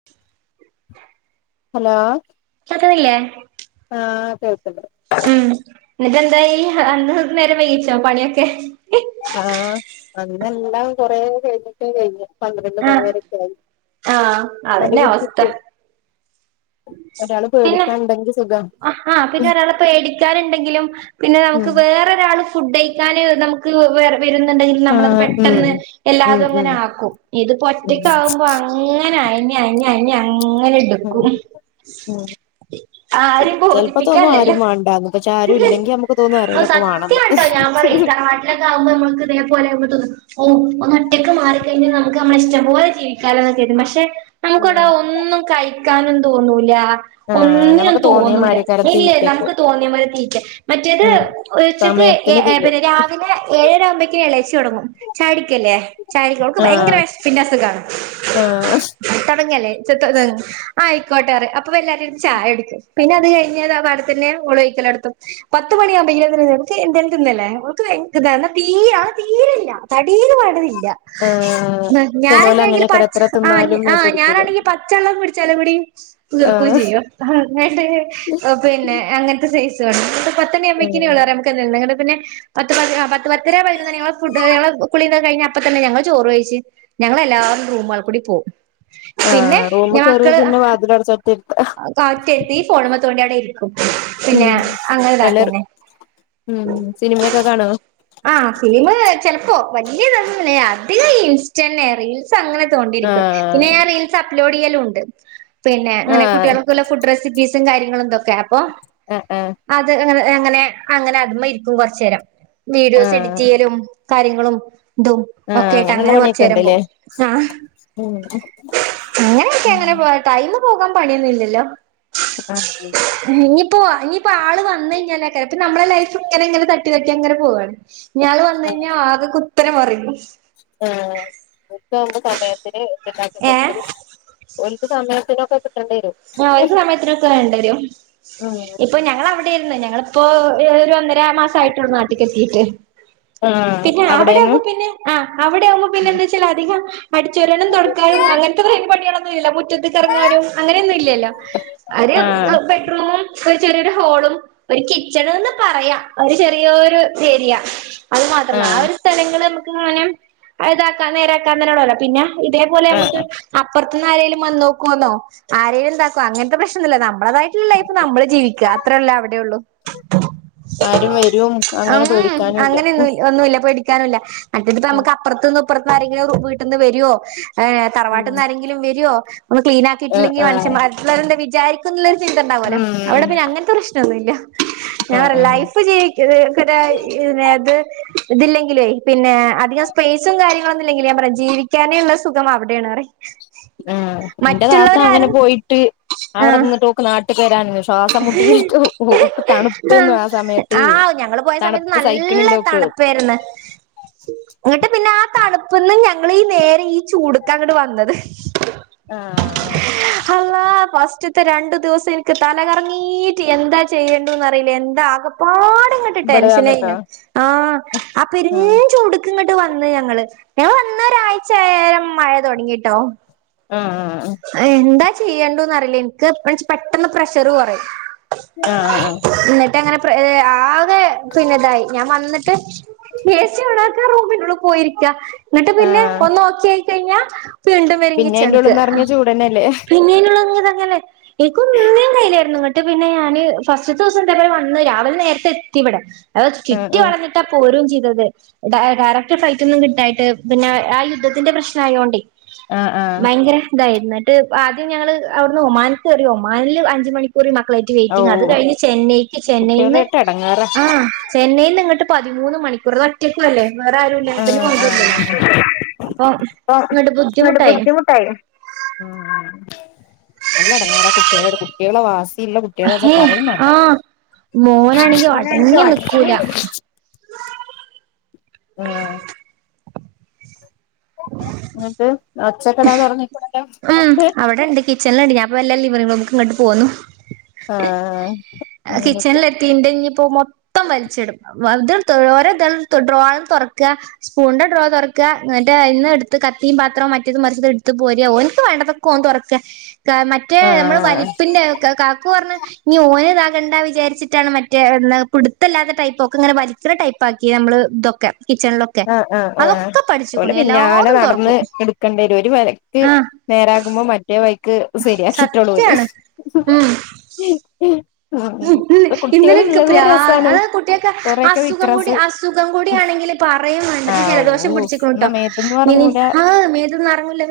[inaudible] Hello കേകുന്നില്ലേ ആഹ് കേൾക്ണ്ട് ഉം എന്നിട്ടന്തായി അന്ന് നേരം വേയിച്ചോ പണിയൊക്കെ ആഹ് അന്നെല്ലാം കൊറേ കഴിഞ്ഞിട്ടെ കയിഞ്ഞേ പന്ത്രണ്ട് ആഹ് മണിവരൊക്കെ ആയി ആഹ് മടി അതന്നെ അവസ്ഥ പുടിച്ചിട്ട് ഒരാള് പേടിക്കാണ്ടെങ്കി സുഖ അഹാ പിന്നെ ഒരാളെ പേടിക്കാാനുണ്ടെങ്കിലും പിന്നെ നമുക്ക് ഉം വേറൊരാൾ ഫുഡ്ഴിക്കാന് നമുക്ക് വെർ വരുന്നുണ്ടെങ്കിൽ നമ്മളത് ആഹ് ഉം പെട്ടെന്ന് ഉം എല്ലാതും ഉം അങ്ങനെ ആക്കും ഇത് ഇപ്പൊ ഉം ഒറ്റക്കാവുമ്പോ അങ്ങനെ അയഞ് അയഞ് അയഞ് അങ്ങനെ ഉം എടുക്കും ഉം ആരും ചെലപ്പോ തോന്നും ആരും ബോധിപ്പിക്കാല്ലല്ലോ വേണ്ടാന്ന് പക്ഷെ ആരും ഇല്ലെങ്കി നമ്മുക്ക് തോന്നും ആരേലൊക്കെ വേണന്ന് ദ് ആുമ്പോ ന മമ ൾക്ക് ഇതേ പോലെ വീട്ടിന്ന് ഓ ഒന്ന് ഒറ്റക്ക് മാറിക്കയിഞ്ഞ- നമുക്ക് നമ്മള ഇഷ്ടംപോലെ ജീവിക്കാലൊന്നൊക്കയ് കും പക്ഷെ നമുക്കിടാ ഉം ഒന്നും കയി ക്കാനും തോന്നൂല ആഹ് ഒന്നിനും ഞമ്മക്ക് തോന്നിയ തോന്നൂല മാരിയേക്കാരം ഇല്ലേ തീറ്റൊക്കെ നമുക്ക് തോന്നിയ മാരി തീറ്റ മറ്റേത് ഉം ഉച്ചക്ക് സമയത്തിന് ഏ തിന്നും പിന്നെ രാവിലെ ഏഴര ആവുമ്പോേക്ക് ഇളച്ചി തുടങ്ങും ചായുടിക്കല്ലേ ചാടിക്ക അവക്ക് ആഹ് ഭയങ്കര പിന്നെ അസുഖണോ ആഹ് തുടങ്ങല്ലേ ചത്ത ആ ആയിക്കോട്ടെ പറിം അപ്പൊ എല്ലാരും ഒരു ചായ എടുക്ക പിന്നെ അത് കഴിഞ്ഞല് ആ ആ ഭാഗത്തിന്നെ ഓളോഴിക്കലടത്തും പത്ത് മണിയാകുമ്പോക്ക് [unintelligible] എന്തായാലും തിന്നല്ലേ നക്ക് തീ ആ തീരല്ല തടീന്ന് പറി ണ തില്ല ആഹ് ഞാനൊക്കെ ആണെങ്കിൽ പ ചെലോലങ്ങനേക്കാരം എത്ര ആ തിന്നാലും ആ മേത്തൊലിക്കൂല ഞാനാണെങ്കിൽ പച്ചവെള്ളം കുടിച്ചാല കൂടി നിീർക്കും ആഹ് ചെയ്യും അങ്ങ പിന്നെ അങ്ങനത്തെ സൈസു ആണ് പത്തണി ഉം അമ്മക്കിന വിള്ളറ [unintelligible] പിന്നെ പത്ത് പ പത്ത് പത്തര പതിനൊന്ന് മണിയാവുമ്പംഫുഡ് കുളി ഒക്കെ കഴിഞ്ഞ അപ്പ തന്നെ ഞങ്ങള് ചോറ് വെയ്ച്ചു ഞങ്ങളെല്ലാവരും റൂമൾ കൂടി പോവും പിന്നെ ആഹ് റൂമ് ഞാൻ കേറിയ മക്കള് പിന്നെ വാതിലടച്ചൊറ്റയിരുത്താ കാ ഫോണമ ത്തോണ്ടി അവിടെ ഇരിക്കും പിന്നെ ഉം അങ്ങനെ എല്ലാരും ഇതാന്നെ ഉം സിനിമയൊക്കെ കാണോ ആ ഫിലിപ് ചെലപ്പോ വല്യ തൊന്നുല്ല അതികം ഇൻസ്റ്റെന്നെ റീൽസ് അങ്ങനെ തോണ്ടിരിക്കും പിന്നെ ആഹ് ഞാൻ റീൽസ് അപ്ലോഡ് ചെയ്യലും ഉണ്ട് പിന്നെ അങ്ങനെ ആഹ് കുട്ടികൾക്കുള്ള ഫുഡ് റെസിപ്പീസും കാര്യങ്ങളും എന്തൊക്കെ അപ്പൊ ഉം ഉം അത് അങ്ങനെ അങ്ങനെ അങ്ങനെ അത് മമ ഇരിക്കും കുറച്ചു നേരം വീഡിയോസ് ആഹ് എഡിറ്റ് ചെയ്യലും കാര്യങ്ങളും തും ആഹ് ഒക്കെ അങ്ങനെയുള്ള യായിട്ടങ്ങനെ കൊറച്ചു പണിയൊക്കെ നേരം ഉണ്ട്ല്ലേ പോവും ആ ഉം അങ്ങനെയൊക്കെ ഉം അങ്ങനെ പോ ടൈം പോകാൻ പണിയൊന്നുംല്ലല്ലോ ആഹ് ഇനിയിപ്പോ ഇനിയിപ്പോൊ ആള് വന്ന കഴിഞ്ഞാലക്കെ ഇപ്പ നമ്മുടെ ലൈഫ് അങ്ങനെങ്ങനെ തട്ടി തട്ടി അങ്ങനെ പോാണ് ഞാള് വന്ന കഴിഞ്ഞാൽ ആകെ കുത്തന മറിയും ആ ഉച്ചാവുമ്പം സമയത്തിന് ദ് ഉണ്ടാക്കി ഏഹ് കൊടക്കല് ഓൽക്ക് സമയത്തിനൊക്കെ കിട്ടേണ്ടി വരും ആ ഒരു സമയത്തിനൊക്കെ വേണ്ട വരും ഉം ഇപ്പൊ ഞങ്ങ ളവിടെയിരുന്നു ഞങ്ങള് ഇപ്പൊ ഒരു ഒന്നര മാസ ആയിട്ടുള്ളൂ നാട്ട്ക്ക് എത്തിട്ട് ആഹ് പിന്നെ അവിടേന്ന് അവിടെയാമ്പ പിന്നെ ആ അവിടെയാവുമ്പോ പിന്നെന്താച്ച അധികം അടിച്ച് വാരാനും തുടക്കാനും അങ്ങനത്തെ പണികളൊന്നും ഇല്ല മുറ്റത്ത്ക്ക് ഇറങ്ങാനും അങ്ങനെയൊന്നും ഇല്ല ഒരു ആഹ് ബെഡ്‌റൂമും ഒരു ചെറിയൊരു ഹോളും ഒരു കിച്ചണ്ന്ന് പറയാ ഒരു ചെറിയോരു ഏരിയ അത് മാത്രല്ല ആ ആഹ് ഒരു സ്ഥലങ്ങള് നമുക്ക് ങ്ങനെ ഇതാക്കാ നേരാക്കാൻ തന്നെയ ഉള്ളല്ലോ പിന്നെ ഇതേ പോലെ നമ്മക്ക് ആഹ് അപ്പുറത്ത്ന്ന് ആരേലും വന്ന് നോക്കോന്നോ ആരേം അങ്ങനത്തെ പ്രശ്നംന്നുല്ല നമ്മളതായിട്ടുള്ള ലൈഫ് നമ്മള് ജീവിക്കുക അത്രേല്ലേ അവിടെേയുള്ളു ആരും വരും ഉം അങ്ങനെ ആ പേടിക്കാനുല്ല അങ്ങനൊന്നും ഒന്നുല്ല പേടി ക്കാനുല്ല മറ്റ് ഇത് ഉം നമുക്ക് അപ്പുത്തുന്ന്പ്പുറത്തും ആരെങ്കിലും വീട്ടീന്ന് വരുവോ തറവാട്ടിന്ന് ആരെങ്കിലും വരോ നമ്മൾ ക്ലീൻ ആഹ് ആക്കിയിട്ടില്ലെങ്കിൽ ആഹ് മനുഷ്യൻമാർ എന്തെങ്കിലും വിചാരിക്കോ ക്കും ചിന്ത ഉണ്ടാവോലോ ഉം അവിടെ പിന്നെ അങ്ങനത്തെ പ്രശ്നം ഒന്നുല്ല ഞാൻ ഉം പറ ഉം ലൈഫ് ജീവി [unintelligible] ഇതിനേത് ഇതില്ലെങ്കിലേ പിന്നെ അധികം സ്പേസ് സും കാര്യങ്ങളും ഇല്ലെങ്കിലും ഞാൻ പറയും ജീവിക്കാനേള്ള സുഖം അവടെയാണ് പറയും. ആഹ് എന്റെ താത്ത അങ്ങനെ മറ്റുള്ളവരാരും പോയിട്ട് അവടെ ആഹ് നിന്നിട്ട് നാട്ടിക്ക് വരാന്നു ശ്വാസം മുട്ടീട്ട് ഓൾക്ക് തണുപ്പേന്നും ആഹ് ആ സമയത്ത് ആഹ് ഞങ്ങള് പോയ സമയത്ത് തണുപ്പ് നല്ല സഹിക്കണില്ല ഓക്ക് തണുപ്പേരുന്നു എന്നട്ട് പിന്നെ ആഹ് തണുപ്പ്ന്ന് ഞങ്ങളീ നേരെ ഈ ചൂടുക്കാ അങ്ങട്ട് വന്നത് ആഹ് അല്ലാഹ് ഫസ്റ്റ്ത്തെ രണ്ടു ദിവസം എനിക്ക് തലകറങ്ങീട്ട് എന്താ ചെയ്യണ്ടന്ന്റിയില്ല എന്താ ആകപ്പാടെങ്ങ ട്ട് ഇവിടെ വന്നിട്ടോ ടെൻഷനായിന് ആഹ് ആ പെരും ആഹ് ചൂട ക്ക് വന്ന് ഞങ്ങള് ഞങ്ങള് വന്ന് ഒരാഴ്ച അയേരം മഴ തൊടങ്ങിട്ടോ ആഹ് ആഹ് ആഹ് എന്താ ചെയ്യേണ്ടു അറിയില്ല എനിക്ക് പെട്ടെന്ന് പ്രഷറ് കൊറയും ആഹ് ആഹ് എന്നിട്ട് അങ്ങനെ ന്നെ പിന്നെതായി ഞാൻ വന്നിട്ട് എ സി ഓണാക്കാ റൂമിനുള്ളി പോയിരിക്കാ എന്നിട്ട് പിന്നെ ആഹ് ഒന്ന് ഓക്കേ ആയി കഴിഞ്ഞ വീണ്ടും വരും പിന്നെ അയിന്റെ ഉള്ളിൽ കിച്ചണിക്ക് നിറഞ്ഞ ചൂടന്നെല്ലേ പിന്നീള്ള ഇതങ്ങല്ലേ എനിക്കൊന്നി [unintelligible] ഇങ്ങട്ട് പിന്നെ ഞാന് ഫസ്റ്റ് ദിവസം ഇതേപോലെ വന്ന് രാവിലെ നേരത്തെത്തി ഇവടെ ആഹ് കിട്ടിയ ആഹ് പാടന്നെ ട്ട പോരും ചെയ്തത് ഡയ ഡയറക്ട് ഫ്ലൈറ്റ് ഒന്നും കിട്ടായിട്ട് പിന്നെ ആ യുദ്ധത്തിന്റെ പ്രശ്നം ആയോണ്ടേ ആഹ് ആഹ് ഭയങ്കര ഇതായി എന്നിട്ട് ആദ്യം ഞങ്ങള് അവിടുന്ന് ഒമാൻക്ക് കേറി ഒമാനിൽ അഞ്ച് മണി ക്കൂറ് മക്കളായിട്ട് ഓ വെയിറ്റിങ് അത് കഴിഞ്ഞ് ചെന്നൈക്ക് ചെന്നൈന്ന് കുട്ടികളായിട്ട് എടങ്ങേറാ ആഹ് ചെന്നൈയിന്ന് ഇങ്ങട്ട് പതിമൂന്ന് മണിക്കൂർ ഒറ്റക്കുവല്ലേ വേറെ ആഹ് ആരുംല്ലല്ലോ ആഹ് [unintelligible] അപ്പൊ ഇപ്പം എന്നട്ട് ബുദ്ധിമുട്ടായി ആഹ് നല്ല എടേങ്ങേറാ കുട്ടികളെ കുട്ടികളെ വാസിള്ള കു ട്ടി കളച്ച ഹേ പറയും വേണ്ട ആഹ് മോനാണെങ്കി ഓൻ അടങ്ങി നിക്കൂല ആണെങ്കി [unintelligible] ആഹ് ന്നിട്ട് [unintelligible] ഉം അവടെണ്ട് കിച്ചണിലുണ്ട് ഞാൻ പ്പോ വെല്ലേ ലിവിംഗ് റൂമിക്ക് ഇങ്ങോട്ട് പോന്നു ആഹ് അങ്ങനൊക്കെ തീന്റെഞ്ഞിപ്പോ മൊത്തം വലിച്ചിടും ഇ ഓരോ ഡ്രോയർ തൊറക്കാ സ്പൂണിന്റെ ഡ്രോ തൊറക്കാ എന്നിട്ട് അയ്‌ന്ന് എടുത്ത് കത്തിയും പാത്രവും മറ്റേത് മറിച്ചതും എടുത്ത് പോരാ ഓൻ ക്ക് വാണ്ടതൊക്കെ ഓൻ തൊറക്ക മറ്റേ നമ്മള് ആഹ് വലിപ്പിന്റെ കാക്കു പറഞ്ഞ ഇനി ഓന് ഇതാകണ്ട വിചാരിച്ചിട്ടാണ് മറ്റേ പുടുത്തല്ലാത്ത ടൈപ്പ് ഒക്കെ ഇങ്ങനെ വലിക്കണ ടൈ പ്പാക്കി നമ്മള് ഇതൊക്കെ കിച്ചണിലൊ ആഹ് ആഹ് ആഹ് ഓലെ പിന്നാലെ നടന്ന് തുറക്കും എടുക്കണ്ടി വരും ഒരു ആഹ് [unintelligible] നേരാകുമ്പോ മറ്റേ വൈക്ക് സെരിയാക്കിട്ടോല് സത്യാണ് ഉം ഇന്നലെ എനിക്ക് പ്ര രസാണ് അതാ കുട്ടികക്ക് കൊറെയൊക്കെ അസുഖം കൂടി വിക്രാസ് അസുഖം കൂടി ആണെങ്കില് പറയും വേണ്ടത് ജലദോഷം ആവൂ പിടിച്ചിക്കണു എന്നാ കേട്ടോ മേത്ത്ന്നും മിനി എറങ്ങൂല ആഹ് മേത്തുന്ന് എറങ്ങൂല്ല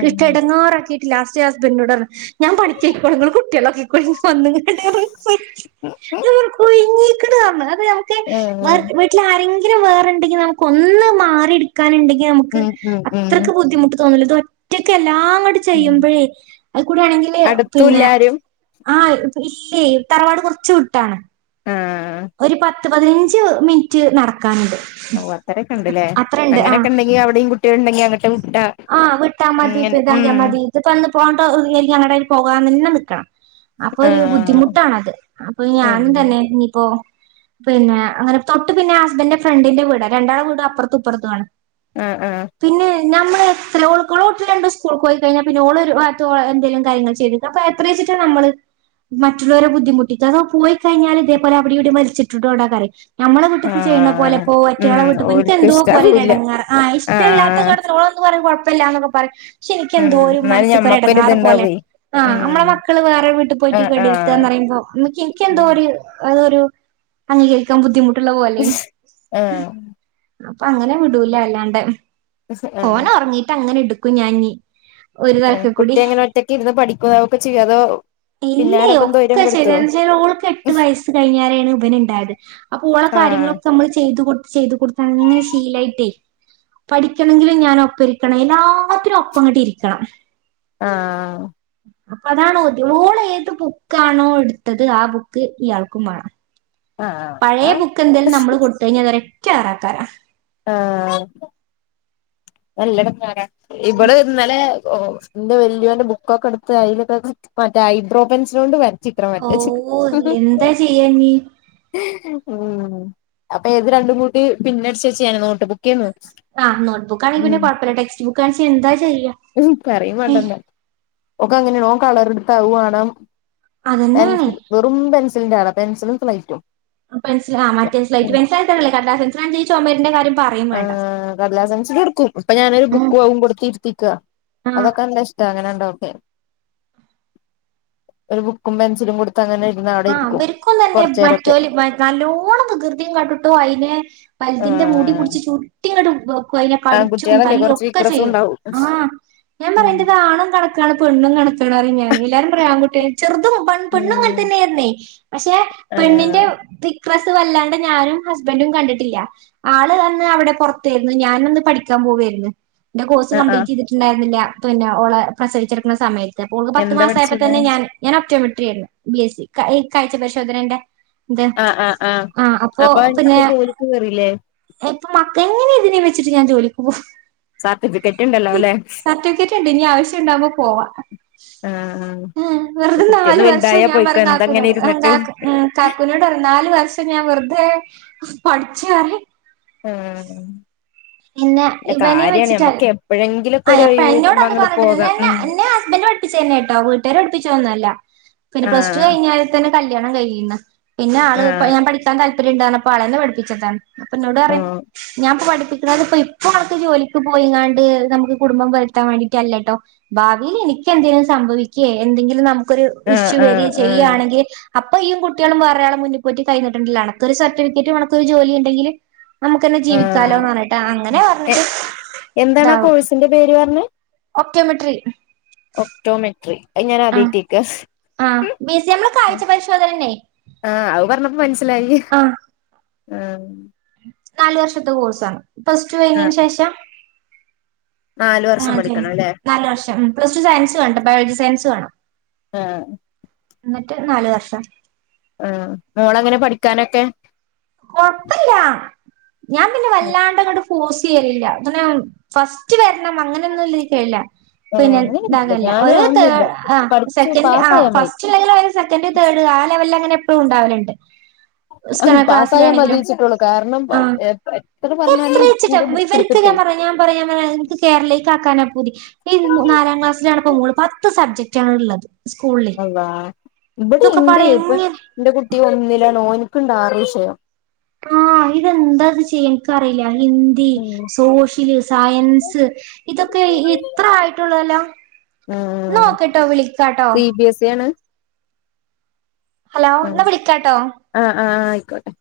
ഉം എടങ്ങേറാക്കി ലാസ്റ്റ് ഹസ്ബൻഡോട് പറഞ്ഞു ഞാൻ പണിക്ക്യോക്കോളാം ഇങ്ങള് കുട്ടികളൊ നോക്കിക്കോളി വന്ന [unintelligible] [unintelligible] ഉം കൊഴിഞ്ഞിക്കണ് പറഞ്ഞ് അത് നമ്മക്ക് [unintelligible] വീട്ടിലാരെങ്കിലും വേറെണ്ടെങ്കിൽ നമുക്ക് ഒന്ന് മാറിടു ക്കാനുണ്ടെങ്കി നമുക്ക് ഉം ഉം ഉം അത്രക്ക് ബുദ്ധിമുട്ട് തോന്നൂല്ല അത് ഒറ്റക്കെ എല്ലാംകുടി ഉം ചെയ്യുമ്പോഴേ അത് കൂടെ ആണെങ്കില് പിന്നെ അടുത്തൂല്ലാരും ആഹ ഇല്ലെ തറവാട് കുറച് വിട്ടാണ് ആഹആാാാാ ഒരു പത്ത് പതിനഞ്ച് മിനിറ്റ് നടക്കാനുണ്ട് ഓ അത്രയൊക്കെ ഉണ്ടല്ലേ അത്രണ്ട് ആഹ് അങ്ങനൊക്കെ ഉണ്ടെങ്കി അവിടെയും കുട്ടികള ഉണ്ടെങ്കി അങ്ങട്ട കുട്ടാ ആഹ് വിട്ടാൽ മതി ഇപ്പ ഇതാക്കിയ മതി ഇപ്പന്ന് പോകണ്ടരിക്കും അങ്ങടൽ പോകാന്ന്ന്നെ നിൽക്കണം അപ്പൊ ഒരു ആഹ് ബുദ്ധിമുട്ടാണത് അപ്പൊ ഉം ഞാനും തന്നെ ഇനിയിപ്പോ പിന്നെ അങ്ങനെ തൊട്ട് പിന്നെ ആ ഹസ്ബൻഡന്റെ ഫ്രണ്ടിന്റെ വീട രണ്ടാെ വീട് അപ്പുറത്തുപ്പുറത്ത വണ് ആഹാ ഹാ പിന്നെ നമ്മളെ ചിലഓൾക്കോ ഒട്ട് രണ്ട സ്കൂൾ പോയി കഴിഞ്ഞാൽ പിന്നെഓ ഒരു എന്തെലും കാര്യങ്ങ ചെയ്ത് അപ്പോ എത്രച്ചിട്ടാണ് നമ്മള് മറ്റുള്ളവരെ ബുദ്ധിമുട്ട് അത് പോയിഴിഞ്ഞാ ഇതേപോലെ അടെവിടെ മരിച്ചിട്ടോടാ കിയയും മ്മളെ കീട്ട ചെയ്യണ പോലെ ആഹ് പോ ഉം ഒറ്റകളെ വീട്ടിപ്പോ എനിക്ക് ഓൽക്ക് എന്തതു പോലെ ഇഷ്ടാവൂല്ല ഇടങ്ങാറ് ആഹ ഇഷ്ടല്ലാത്ത ആഹ് കട പറ കുഴപ്പമില്ലാന്നൊക്കെ പറയായും പക്ഷെ എനിക്ക് ഉം എന്തോ ഒരു എന്നാലും മനസ്സക്കൊ ഞമ്മക്കൊരു ഇടങ്ങാറ് പോലെ ഇത്ണ്ടാവേ ആഹ് നമ്മടെ ഉം മക്കള് വേറെ വീട്ടിൽ പോയിട്ട് ആഹ് [inaudible] ത്തന്ന് ആഹ് പറയുമ്പോ നമക്ക് എനക്ക് എന്തോ ഉം ഒരു അതൊരു അംഗീകരിക്കാൻ ബുദ്ധിമുട്ടുള്ള പോലെയാണ് ആഹ് അപ്പൊ അങ്ങനെ വിടൂല അല്ലാണ്ട് ആഹ് ഓന ഉറങ്ങീട്ട് അങ്ങനെ എടുക്കും ഞാൻ കുട്ടി അങ്ങനെ ഒറ്റക്കെ ഇരുന്ന് പഠിക്കുന്നോ ഒക്കെ ചെയ്യാതോ ഇല്ല ഒക്കെ ചെച്ചാൽ ഓൾക്കെ എട്ട് വയസ് കഴിഞ്ഞരാണ് ഇവൻ ഉണ്ടായത് അപ്പ ഓള്ള ആഹ് കാര്യങ്ങളൊക്കെ നമ്മള് ചെയ്ത് കൊടുത്ത് ചെയ്ത് കൊടുത്താങ്ങനെ ശീലായിട്ടേ പഠിക്കണമെങ്ക ഞാന ഒപ്പം ഇരിക്കണം എല്ലാത്തിനും ഒപ്പം ഇങ്ങോട്ടി ഇരിക്കണം ആഹ അപ്പൊ അതാണോ ഓൾ ഏത് ബുക്കാണോ എടുത്തത് ആ ബുക്ക് ഇയാൾക്കും വേണം ആഹ് പഴയ ആഹ് ബുക്ക് എന്തേലും നമ്മള് കൊടുത്തു കഴിഞ്ഞാ അതൊ ഒറ്റ എറക്കാരാ ആഹ നല്ലടക്കാരാ ഇവിടെ ഇന്നലെ ഓ എന്റെ വല്ല്യവിന്റെ ബുക്കൊക്കെ എടുത്ത് അതിലൊക്കെ മറ്റേ ഹൈബ്രോ പെൻസിൾ കൊണ്ട് വര ഓ എന്താ ചെയ്യാ നീ ഉം അപ്പൊ ഏത് രണ്ടും കൂട്ടി പിന്നടിച്ചച്ച്യാന നോട്ട് ബുക്ക് ചെയന്നു ആഹ് നോട്ട്ബുക്ക ആണങ്കിൽ പിന്നെ കുഴപ്പമില്ല ടെക്സ്റ്റ് ബുക്കണ എന്താ ചെയ്യ ഒക്കെ അങ്ങനെയണോ ഓൻ കളർ എടുത്താ അത് വണം അതന്നെയാണ് പെൻസിൽ വെറും പെൻസിലിന്റെ ആട പെസിലും തളക്കും പെസൽ ആ മറ്റെൻസിലായിട്ട പെസിലായി തരല്ലേ കാര ആ സെസിലാ ച് ചുമമ്പേരിന്റെ കാര്യ പറയും വേണ്ട ലൈസൻസ് കൊടുക്കും ഇപ്പൊ ഞാനൊരു ബുക്ക് വകും കൊടുത്തിരുത്തിക്കുക ആഹ് അതൊക്കെ എന്താ അങ്ങന ക്കെ ഒരു ബുക്കും പെൻസിലും കൊടു അങ്ങനെ ഇരുന്നാൽ ആഹ അവരിക്കൊന്നും തന്നെ മറ്റോല നല്ലോണം വികൃതിയും കാട്ടുട്ടോ അയിനെ വലുതിന്റെ മൂടി ആഹ് പിടിച്ച് ചുടറ്റി അങ്ങട്ട് അയിനെ ആൺകുട്ടികളല്ലേ കടിച്ചുംതല്ല് കുറച്ച് ഒക്കെ വിക്രസും ചെയ്യും ഉണ്ടാവും ആഹ ഞാൻ ഉം പറയണ്ടത് ആണ കണ പെണ്ണും കണക്കാണ് ഞാന് എല്ലാവാരുംയാകട്ടെ ചെറു പണ് പിന്നെ ഉം പറഞ്ഞ് പക്ഷെ ആഹ് പെണ്ണിന്റെ പി ക്രസ് വല്ലാണ്ട് ഞാനും ഹസ്ബൻറും കണ്ടിട്ടില്ല ആള് അന്ന് അവിടെ പുറത്തായിരുന്നു ഞാന ഒന്ന് പഠിക്കാൻ പോവായിരുന്നു എന്റെ കോഴ്സ് ആഹ് ആഹ് കംപ്ലീറ്റ് ചെയ്തിട്ടുണ്ടായിരുന്നില്ല പിന്നെ ഓളെ പ്രസവിച്ചെടുക്കുന്ന സമയത്ത് ഓൾക് പത്ത് എന്താ മാസ ആയപ്പോ പഠിച്ചീനെ തന്നെ ഞാൻ ഞാൻ ഒപക്റ്റോമെട്രി ആയിരുന്നു ബി എസ് സി കാഴ്ച പരിശോധനന്റെ അതെ ആഹ് ആഹ് ആഹ് അപ്പൊ പിന്നെ ഇപ്പൊ ജോലിക്ക് കേറില്ലേ ഇപ്പൊ മക്കള [unintelligible] എങ്ങനെ ഇതിനെ വച്ചിട്ട് ഞാൻ ജോലിക്ക് പോകും. സാർട്ടിഫിക്കറ്റ് ഇണ്ടല്ലൊല്ലെ. ഇണ്ട്. ഇനി ആവശ്യം ഇണ്ടാവുമ്പോ പോവ. ആഹ് ആ. നാല് കുട്ട്യാെന്ന് വർഷം വെല്തായ പോയിക്കൊ. എന്ത ഇങ്ങനെ ഇര്ന്ന്ട്ട്. കാക്കുനോട് അറിം. നാല് വർഷം ഞാൻ വെറുതെ പഠിച്ചാല്. ആഹ് പിന്നെ പി കാര്യാണ് അമ്മക്ക് എപ്പഴെ ആ എപ്പ എന്നോട് അത് പറഞ്ഞിട്ടില്ല. എന്ന എന്നെ ഹസ്ബൻഡറ് പഠിപ്പിച്ചു തന്നെ കെട്ടോ വീട്ടാര് പഠിപ്പിച്ചോന്നു അല്ല. പിന്നെ പ്ലസ്ടു ആഹ് കഴിഞ്ഞാല്. തന്നെ കല്യാണം കഴിണ്. പിന്നെ ആള് ഇ ആഹ് ഞാൻ പഠിക്കാൻ താല്പര്യം ഇണ്ടാണ്. അപ്പോ ആളെന്നെ പഠിപ്പിച്ചതാണ്. അപ്പ ഇന്നോട് പറിം. ഓഹ് ഞാൻ പഠിപ്പിക്ക്ണത് ഇപ്പ ഇപ്പ അൻ ക്ക് ജോലിക്ക് പോയിങ്ങാണ്ട് നമക്ക്. ഈ കുടുംബം വരുത്താൻ വേണ്ടിട്ടല്ലട്ടൊ. ഭാവില് എനിക്ക് എന്തെങ്കിലും സംഭവിക്കെ എന്തെങ്കിലും നമുക്ക് ക്കൊരു ആഹ് ഇഷു വരെ ആഹ് ആഹ് ചെയ്യാണെങ്കില് - - അപ്പ ഈയും കുട്ട്യേളും വേറെരാളെ മുന്നി പോയിട്ട് കയ്നീട്ടണ്ടല്ലൊ. അനക്കൊരു സർട്ടിഫിക്കറ്റും അനക്കൊരു ജോലി ഇണ്ടെങ്കില് നമുക്കന്നെ ആഹ് ജീവിക്കാലോന്ന് പറഞ്ഞിട്ട് അങ്ങനെ എ പറഞ്ഞിട്ട് എന്താണ് ആ ഇതാവും. കോഴ്സിന്റെ പേര് പറഞ്ഞ് ഒക്കെ മിട്രി ഒഓക്ടോമെട്രി അത് ഞാനാദ്യായ്റ്റേക്ക. ആ മ്യസിയ അമ്മള് കാഴ്ച പരിശോധനന്നെ. ആഹ്. അത് പറഞ്ഞപ്പം മനസ്സിലായി. ആഹ് ഉം നാല് വർഷത്തെ കോഴ്സാണ്. പ്ലസ് ടു ആഹ് കഴിഞ്ഞേന് ശേഷം. നാല് വർഷം ആതെ പഠിക്കണം അല്ലേ നാല് വർഷം. ഉം പ്ലസ് ടു സയൻസ് വേണ്ട. ബയോളജി സയൻസ് വേണം. ഏഹേ ഇന്നട്ട് നാല് വർഷം. ആ മോളങ്ങനെ പഠിക്കാനൊക്കെ. കൊഴപ്പല്ല. ഞാൻ പിന്നെ വല്ലാണ്ട ഇങ്ങട്ട് പോസ് ചെയൽല്ല. ഇങ്ങനെ ഫസ്റ്റ് വര്ണം അങ്ങനെ ഒന്നുല്ല ക [unintelligible] ല്ല ആഹ് പിന്നെ അങ്ങനെയൊന്നുല്ല ഇതാകല്ല. ഞാനും ഒരു തേട് അതൊന്നുല്ല ആ പഠിച്ചു സെക്കൻഡ് ആ പാസ്സായാ മതി ഫസ്റ്റ് ഇല്ലെങ്കിലും ഓന് സെക്കന്റ് തേട് ആ ലെവൽല്ല് അങ്ങനെ എപ്പളും ഉണ്ടാവല്ണ്ട് [unintelligible] പാസ്സായാ ആണെങ്കിലും. മതിച്ചിട്ടുള്ളൂ കാരണം ആ എത്ര പറഞ്ഞാലും എത്രേചിട്ട ഇരിക്കൂല ബുക്ക് ഇവർക്ക് എടുത്തിട്ടേ ഞാൻ പറ്യ ഞാൻ പറ്യ കേരളീക്കാക്കാന പൂതി. ഈ നാലാം ക്ലാസ്സിലാണ്പ്പോ മോള്. പത്ത് സബ്ജക്റ്റ് ആണ് ഇള്ളത്. അള്ളാ. ഇബടിം ഇണ്ട്. പാടെ ഇപ്പൊ എങ്ങനെ എന്റെ കുട്ടി ഒന്നിലാണ്. ഓൻക്ക് ഇണ്ട് ആറ് വിഷയം. ആഹ് ഇതെന്താ അത് ചെയ്യ ഇൻക്കറീല്ല ഹിന്ദി, ഉം സോഷ്യലി സയൻസ്, ഇതൊക്കെ ഇത്ര ആയിട്ടൊള്ളല്ലൊ. ഇന്നാ ഉം ഓക്കെട്ടോ വിളിക്കാട്ടൊ. സി ബി എസ്സേണ്. ഹലോ ഇന്നാ വിളിക്കാട്ടോ. ആഹ് ആഹ്. ആയിക്കോട്ടെ. ! ! ! ! ! ! ! ! ! ! !